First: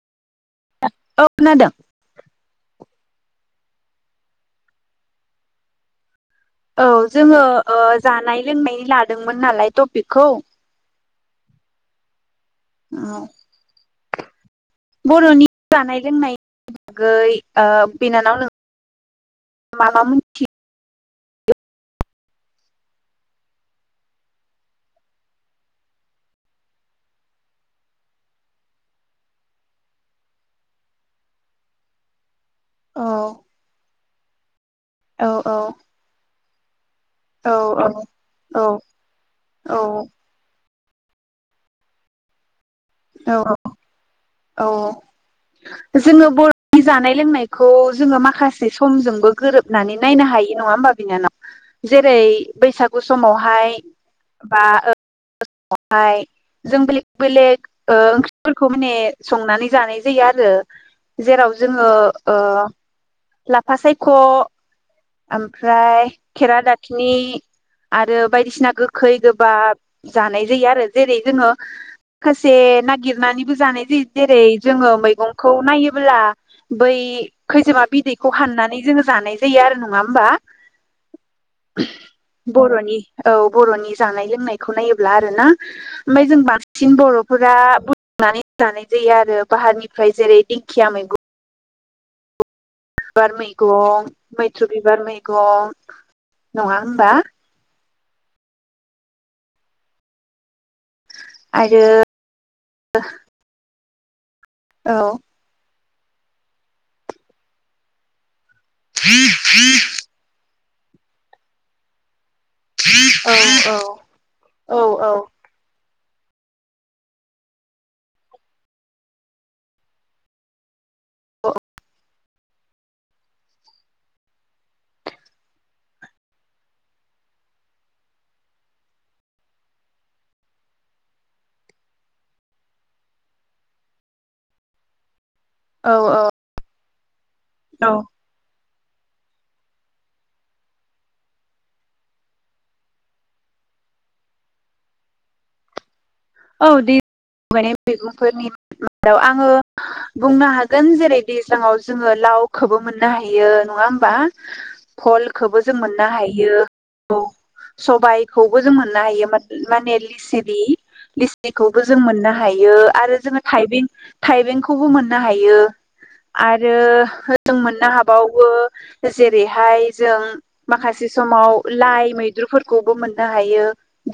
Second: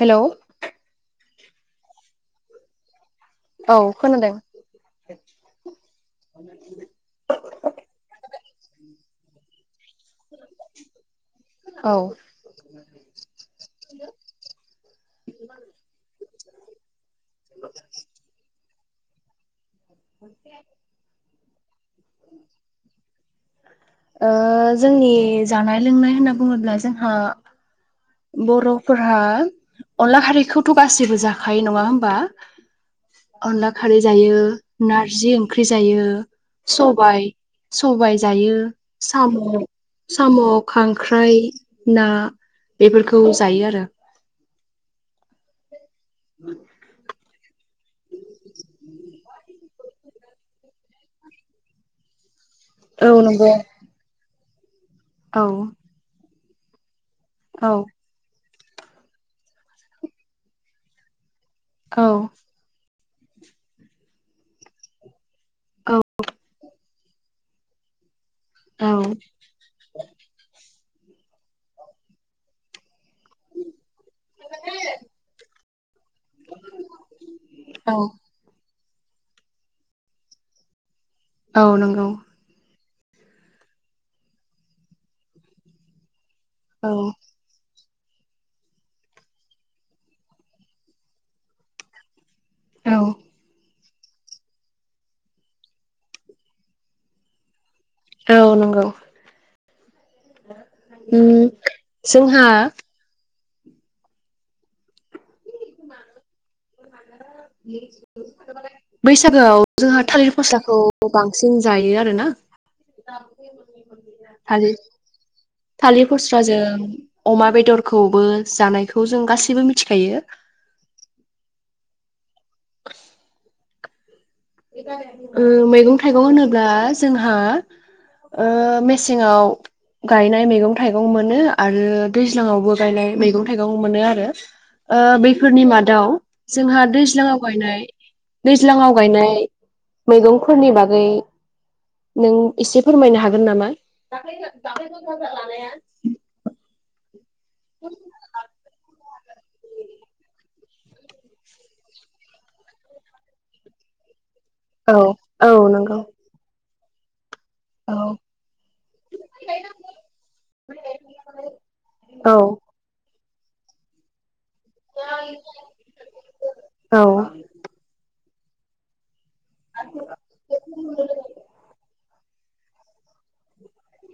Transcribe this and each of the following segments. Hello औ खोनादों औ खोनादों औ जोङो ओ जानाय लोंनाय लादोंमोन नालाय बेखौ औ औ बरनि जानाय लोंनायनि गै बिनानावनो माबा मोनथियो जोंनि जानाय लोंनाय होनना बुङोब्ला जोंहा बरफोराहा अनला हारिखौथ गासैबो जाखायो नङा हबा? औ अनला खारि जायो औ नारजि ओंख्रि जायो। स सबाय औ सबाय जायो औ साम औ साम खांख्राइ ना बेफोरखौ जायो आरो औ औ जोङो बरनि जानाय लोंनाय खौ जोङो माखासे समजोंबो गोरोबनानै नायनो हायो। नङा होमबा बिनानाव जेरै बैसागु औ नंगौ समावहाय बा औ ओं हाय जों बेलेग बेलेग औ ओंख्रिफोरखौ माने संनानै जानाय जायो आरो जेराव जोङो औ ओ लाफा सायख औ ओमफ्राय खेरा दाखिनि आरो बायदिसिना गोखै औ गोबाब जानाय जायो आरो जेरै जोङो माखासे नागिर नानैबो जानाय जायो जेरै जोङो मैंगंखौ नायो ब्ला बै खैजोमा औ बिदैखौ हाननानै जोङो जानाय जायो आरो नं नङा होमबा? औ नंगौ [inaudible] बरनि औ बरनि जानाय लोंनायखौ नायोब्ला आरो ना। ओमफाय जों बांसिन औ बर'फोरा बु नानै जानाय जायो आरो‌। बाहारनिफ्राय जेरै दिंखिया मैगं औ बिबार मैगं मैथ्रु बिबार मैगं, नङा होमबा? औ नंगौ। [inaudible] उम आरो जोंहा औ। [unintelligible] बैसागोआव जोंहा थालिर फस्ला खौ बांसिन जायो आरोना। औ औ थालिर औ औ। थालिर फस्राजों अमा बेदरखौबो जानायखौ जों गासैबो मिथिखायो। औ [inaudible] उम मैगं थाइगं होनोब्ला जोंहा ओ मेसेङाव गायनाय मैगं थाइगं मोनो आरो दैज्लाङावबो गायनाय मैगं थाइगं मोनो आरो। ओ बै फोरनि औ मादाव जोंहा दैज्लाङाव गायनाय ज्लांआव गायनाय मैगंफोरनि बागै नों इसे फोरमायनो हागोन नामा? औ दै गायनाय मैगंफोरनि मादाव आङो बुंनो हागोन जेरै दैज्लांआव जोङो लावखोबो मोननो हायो नङा होमबा? औ औ भलखोबो जों नंगौ मोननो हायो। औ। औ सबाइखौबो जों मोननो हायो माने लिसिरि। खौबो जों मोननो औ हायो। आरो जों थायबें थायबें खौबो मोननो हायो आरो औ हो जों मोननो हाबाव बो जेरैहाय जों माखासे समाव लाइ मै द्रुफोरखौबो मोननो हायो।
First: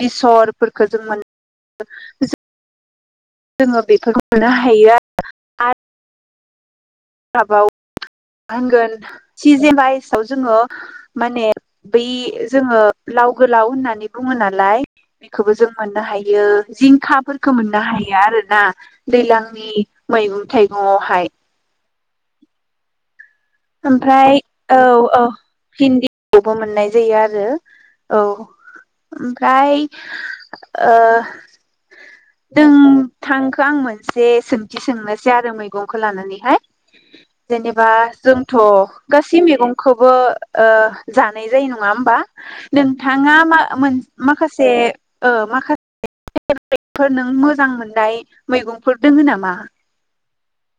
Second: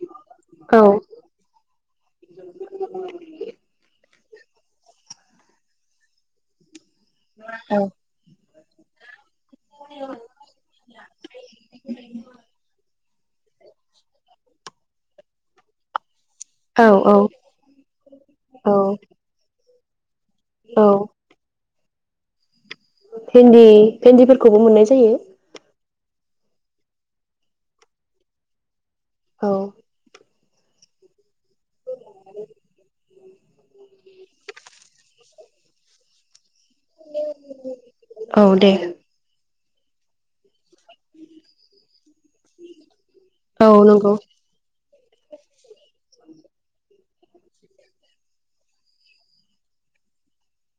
बिसरफोरखो जों मोन [inaudible] जोङो बेफोरखौ मोननो हायो आरो आ आरोबाव औ मा होनगोन सिजेन वाइसआव जोङो माने बै जोङो लाव गोलाव होननानै बुङो नालाय बेखौबो जों मोननो हाय बियो औ जिंखाफोरखौ मोननो हायो आरो ना औ दैलांनि मैगं औ थाइगंवहाय भिन्दि-भिन्दिफोरखौबो मोननाय जायो खौबो मोननाय जायो आरो औ औ ओमफ्राय ओ दों थांखो आं मोनसे सोंथि सोंनोसै आरो मैगंखौ लानानैहाय जेनेबा जों औ थ गसि मेगं खौबो ओ जानाय जायो नङा होमबा नोंथाङा म मोन नंगौ माखासे ओ माखासे फोर नों मोजां मोननाय मैगंफोर दङ नामा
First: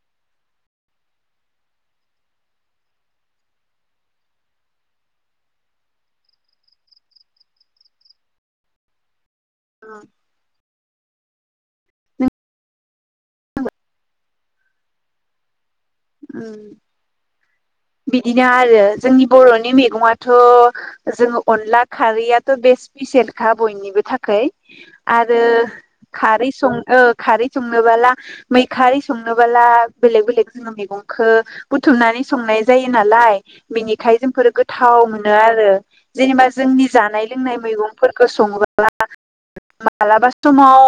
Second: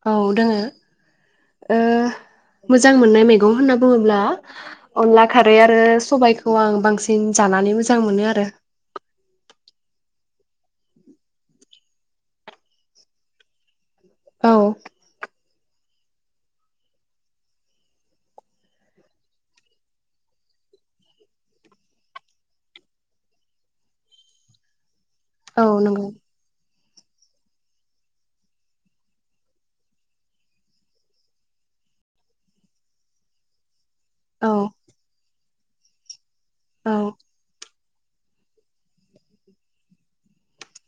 औ दोङो ओ मोजां मोनो मैगं होनना बुङोब्ला अनला खारै आरो सबायाइखौ आं बांसिन जानानै मोजां मोनो आरो औ औ उम बिदिनो आरो जोंनि बरनि मैगङाथ जोङो अनला खारैयाथ बेस स्पिसियेलखा बयनिबो थाखाय आरो औ नंगौ खारै सं ओ खारै संनोबोला मैखारै संनोबोला बेलेग बेलेग जोङो मैगंखो बुथुमनानै संनाय जायो नालाय बेनिखाय औ जोंफोरो गोथाव मोन मोनोआरो जेनेबा जोंनि औ जानाय लोंनाय मैगं फोरखो सङोब्ला मालाबा समाव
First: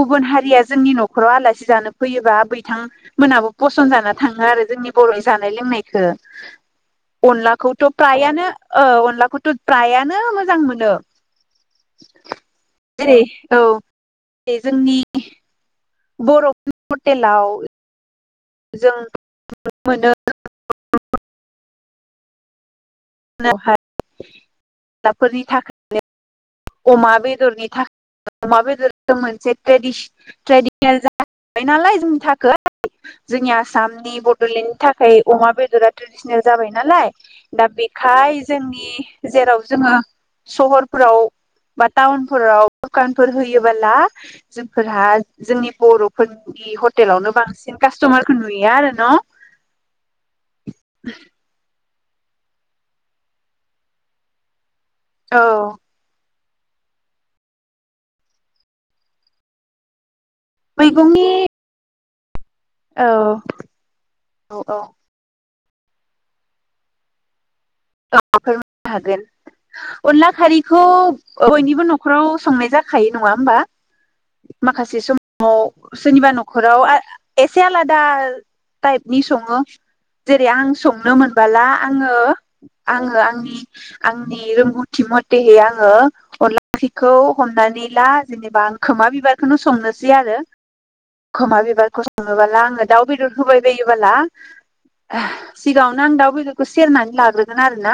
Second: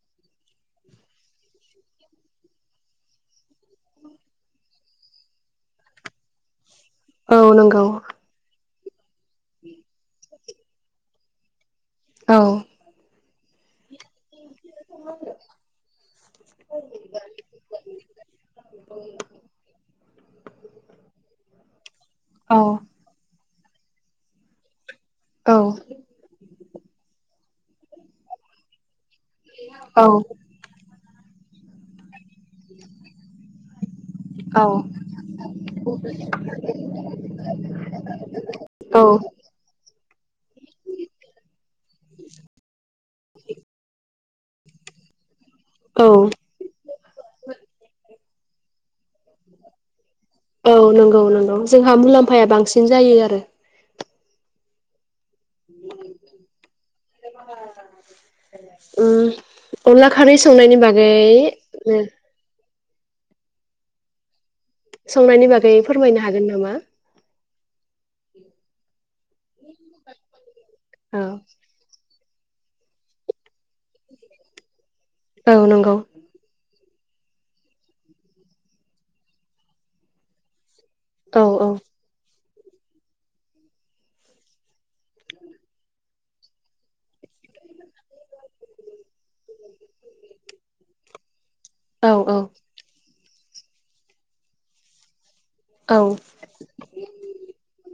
गुबुन हारिया जोंनि न खराव आलासि जानो फैयोबा बिथांमोनाबो फसन जाना थाङो आरो जोंनि बर नि जानाय लोंनायखो औ अनलाखौथ नंगौ फ्रायानो ओ अनलाखौथ फ्रायानो मोजां मोनो औ जेरै औ एसे जोंनि बर'फोरनि हटेलाव जों मोनो [unintelligible] औ [inaudible] साफोरनि औ थाखायनो अमा बेदरनि थाखाय अमा बेदर मोनसे ट्रेदिस औ ट्रदिसनेल [inaudible] नालाय जोंथार [inaudible] जोंनि आसामनि बडलेण्डनि थाखाय अमा बेदरा ट्रेडिसनेल जाबाय नालाय दा बेखाय जोंनि औ जेराव जोङो सहरफोराव बा टाउनफोराव दुखानफोर होयोब्ला जोंफोरहा जोंनि औ बर'फोरनि हटेलावनो बांसिन कास्टमारखौ नुया आरो न औ नंगौ नंगौ जोंहा मुलाम्फाया बांसिन जायो आरो [unintelligible] औ उम अनला खारै संनायनि बागै मैगंनि उम औ औ संनायनि बागै बे फोरमायनो हागोन नामा? [unintelligible] फोरमायनो हागोन अनला खारि खौ औ बयनिबो न नखराव संनाय जाखायो नङा होमबा माखासे, से समाव औ नंगौ सोरनिबा नखराव एसे आलादा थाइपनि सङो जेरै आं सं नुनो औ मोनबाला औ आङो आङो आंनि आंनि रोंगौथि मथेहै आङो अनला ओंख्रिखौ हमनानै ला जेनेबा आं खोमा बिबारखौनो संनोसै आरो खोमा बिबारखौ औ औ संङोबोला आङो दाउ बि होबाय बायोबोला आह सिगाङावनो औ आं दाउ बेदरखौ सेरनानै लाग्रोगोन आरो ना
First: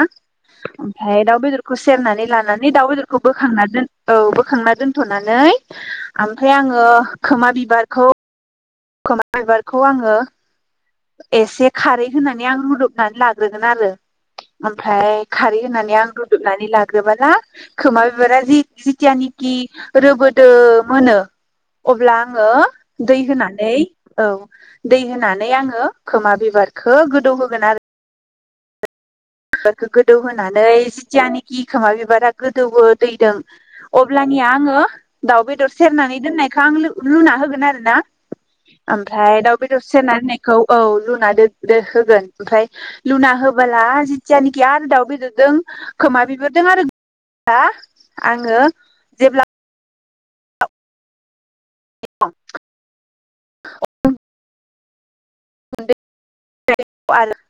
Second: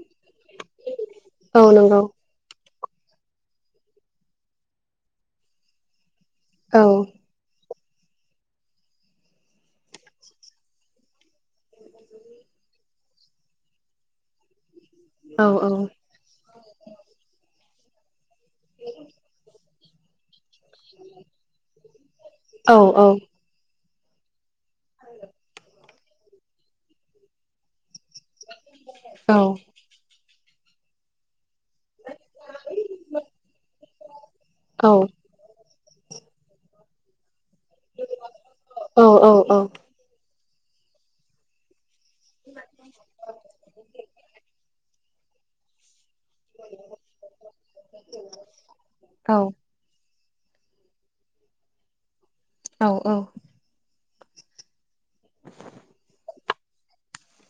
ओमफाय दाउ औ बेदरखौ नंगौ सेरनानै लानान बि दाउ बेदरखौ बोखांना दोन औ बोखांना दोनथनानै ओमफाय औ आङो खोमा बिबार खौ खोमा बिबारखौ आङो एसे खारै होनानै आं रुदबनानै लाग ग्रोगोन आरो ओमफ्राय औ खारै होनानै आं रुदबनानै लाग्रोबा ना खोमा। बेरारि जिथिया निखि रोबोद। दो मोनो अब्ला आङो औ दै औ होनानै औ। दै होनानै आङो। खोमा बिबारखो गोदौ होगोन आरो [inaudible] औ [unintelligible] गोदौ नानै जिथिया नि गि खोमा बिबारा गोदौबो दैदों अब्लानिया आङो औ दाउ बेदर सेरनानै दोननायखो आं लु लुना होगोन। आरो ना औ औ ओमफाय दाउ बेदर सेरना होनाय खौ औ लुना दोन दो हो। गोन ओमफाय लुना होबोला गियान दाउ बेदरदों। खोमा बिबोदों आरो आ आङो जेब्ला औ औ। [unintelligible]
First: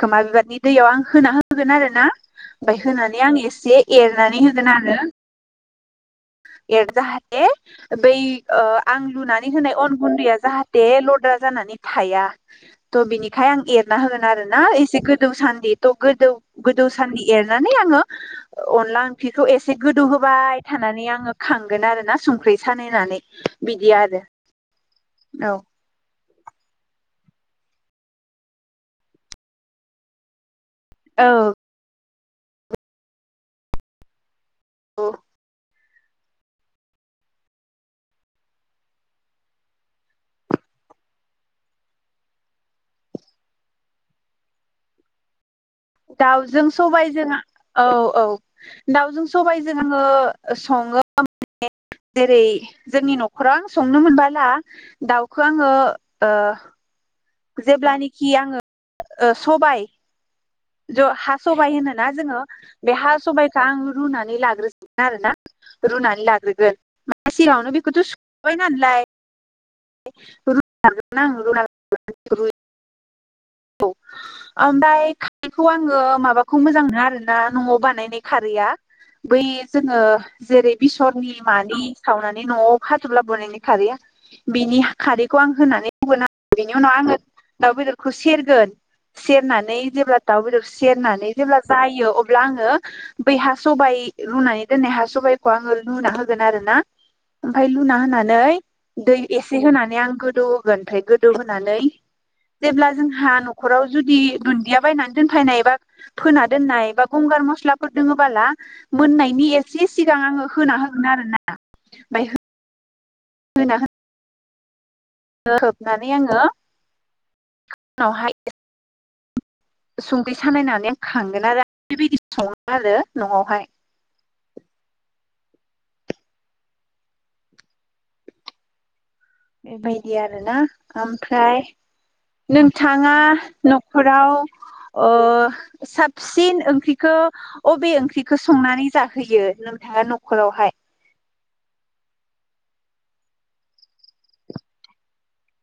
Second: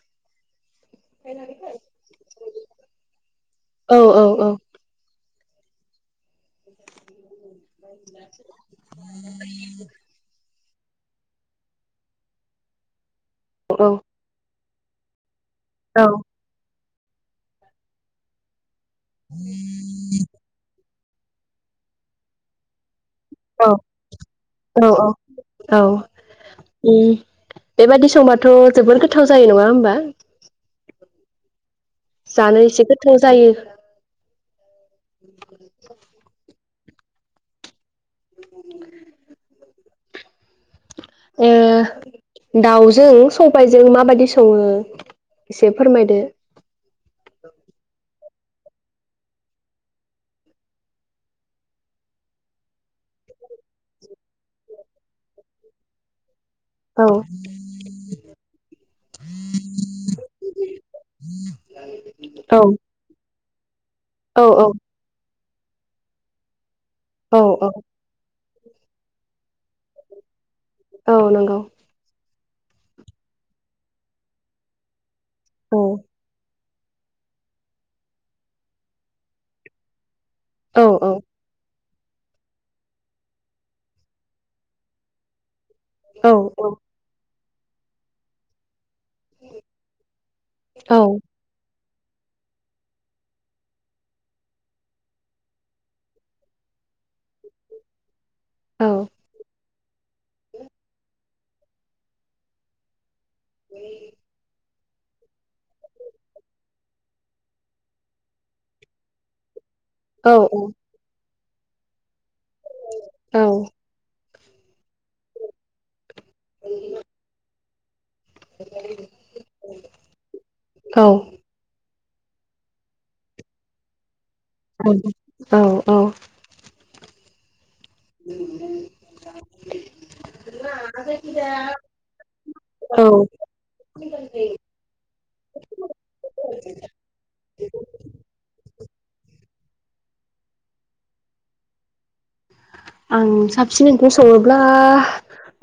खोमा बिबारनि दैयाव आं होना होगोन आरो ना ओमफाय होनानै आं एसे एरनानै औ होगोन आरो। एर जाहाथे बै ओ आं लुनानै होनाय अन गुन्दैया जाहा दे लद्रा जानानै थाया। थ' बिनि खाय आं एरना होगोन आरो ना गोदौसान बेथ गोदौ गोद दौ सानदि एरनानै आङो अनला ओंख्रिखौ एसे गोदौ होबाय थानानै आं ङो खांगोन आरोना संख्रि सालिनानै औ औ औ आरो औ। ओ बेबादि संबाथ' जोबद गोथाव जायो नङा होमबा औ। जानो एसे गोथाव जायो। ब औ [inaudible] [inaudible] [inaudible] ओ दाउजों सबाइजों माबायदि सङो? एसे फोरमायदो दाउजों सबाय जों औ औ दाउजों सबायजों आङो सङो जेरै जोंनि नखराव आं संनो मोनबाला दाउखौ आङो ओ औ जेब्लानिखि आङो ओ सबाय ज हा सबाइ होनोना जोङो औ बे हा सबाइ सां रुनानै औ लाग्रो आरोना रुनानै लाग्रोगोन औ औ [unintelligible] ओइ मा ओनलाय रु औ [unintelligible] नंगौ रुम। औ आमबाय बेखौ औ आङो माबा खौ मोजां मोनो आरोना न'आव बानायनाय खारैआ बै जोङो जेरै औ औ बिसरनि मानि सावनानै न'आव खाथुबलाबोनायनि खारैया बिनि खारैखौ आं होनानै हगोन औ आरोना बिनि उनाव आङो दाउ बेदरखौ खुसेर दोन सेरनानै जेब्ला दाउ बेदर औ सेरनानै जेब्ला जायो अब्ला आङो बै हा सबाइ रुनानै दोननाय हा सबाइखौ आङो लुना होगोन आरोना ओमफाय लुना होनानै नै औ दै एसे होनानै गोदौ होगोन गोदौहोनानै जेब्ला जों हा नखराव जुदि दुदिया बायनानै दोनफैनाय बा फोना दोनाय बा गंगार मास्लाफोर दङबोला मोननायनि ए से सिगां औ आङो होना होगोन आरो ना ओफाय। औ होनाहो हो-होबनानै आङो उनावहाय। [inaudible] संख्रि सानायनानै आं खांगोन आरो। बेबायदि सङो आरो नआवहाय। औ औ औ। [unintelligible] बेबायदि आरो ना ओमफ्राय औ नोंथाङा न'खराव ओ साबसिन ओंख्रिखौ अबे ओंख्रिखौ संनानै। जाहोयो नोंथाङा नखरावहाय। आं साबसिन ओंख्रि सङोब्ला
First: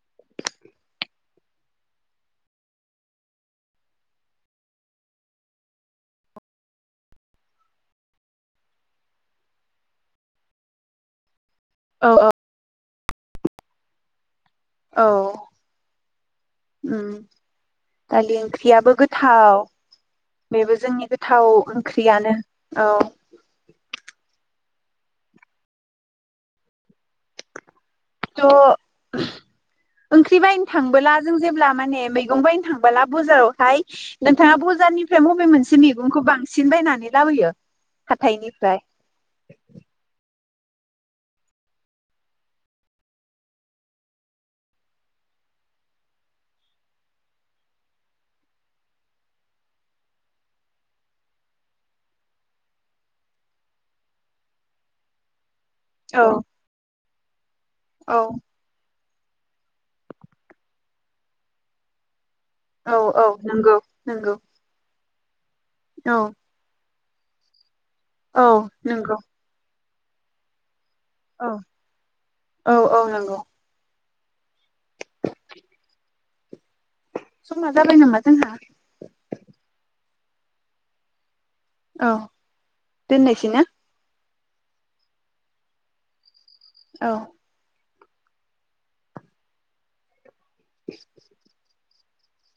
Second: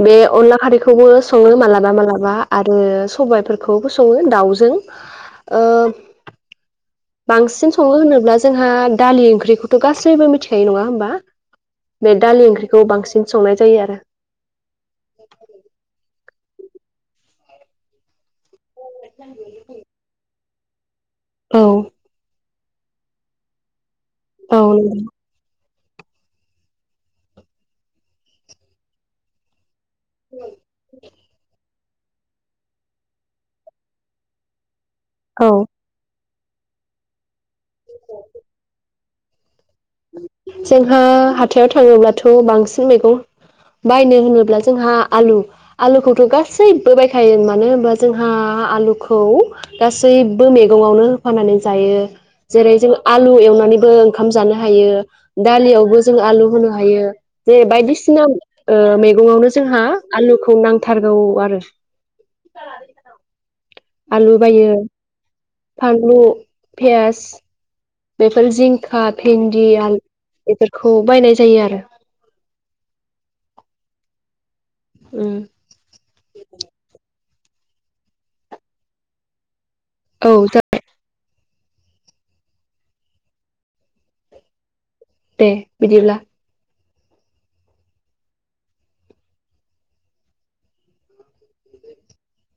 बे अनला खारैखौबो सङो मालाबा मालाबा आरो सबायफोरखौबो सङो दाउजों ओ। बांसिन सङो होनोब्ला जोंहा दालि ओंख्रिखौथ गासैबो मिथिखायो नङा होमबा। औ बे औ दालि ओंख्रिखौ बांसिन। बि संनाय जायो आरो। [inaudible] औ उम दलि ओं-। ख्रि याबो गोथाव। बेबो जोंनि गो- थाव औ ओंख्रियानो औ। औ [unintelligible] ज। ओंख्रि बायनो थांबोला जों जेब्ला मान- मैगं बायनो थांला बजारावहाय नोंथाङा बजारनिफ्रा- मबे औ मोनसे मैगंखौ बांसिन। सिन बायनानै लाबोयो। हाथायनिफ्राय। जोंहा हाथायाव थाङोब्लाथ बांसिन मैगं बायनो होनोब्ला जोंहा आलु आलुखौथ गासैबो बायखायो मानो होनबा जोंहा आलुखौ गासैबो मैगङावनो होफनानै जायो जेरै जों आलु एवनानैबो ओंखाम जानो। हायो दालियावबो जों औ आलु होनो हायो। जे औ बायदिसिना ओ मै- वनो जोंहा आलुखौ नांथारगौ आरो। औ औ। नंगौ नंगौ आलु बायो। फानलु। औ फियास। औ बेफोर जिंखा नंगौ भिन्दि आलु। इफोर। खौ बायनाय औ जायो आरो औ औ नंगौ उम समा जाबाय नामा जोंहा? औ जाबाय । औ दोननोसै ना? दे बिदिब्ला । औ [unintelligible] [unintelligible]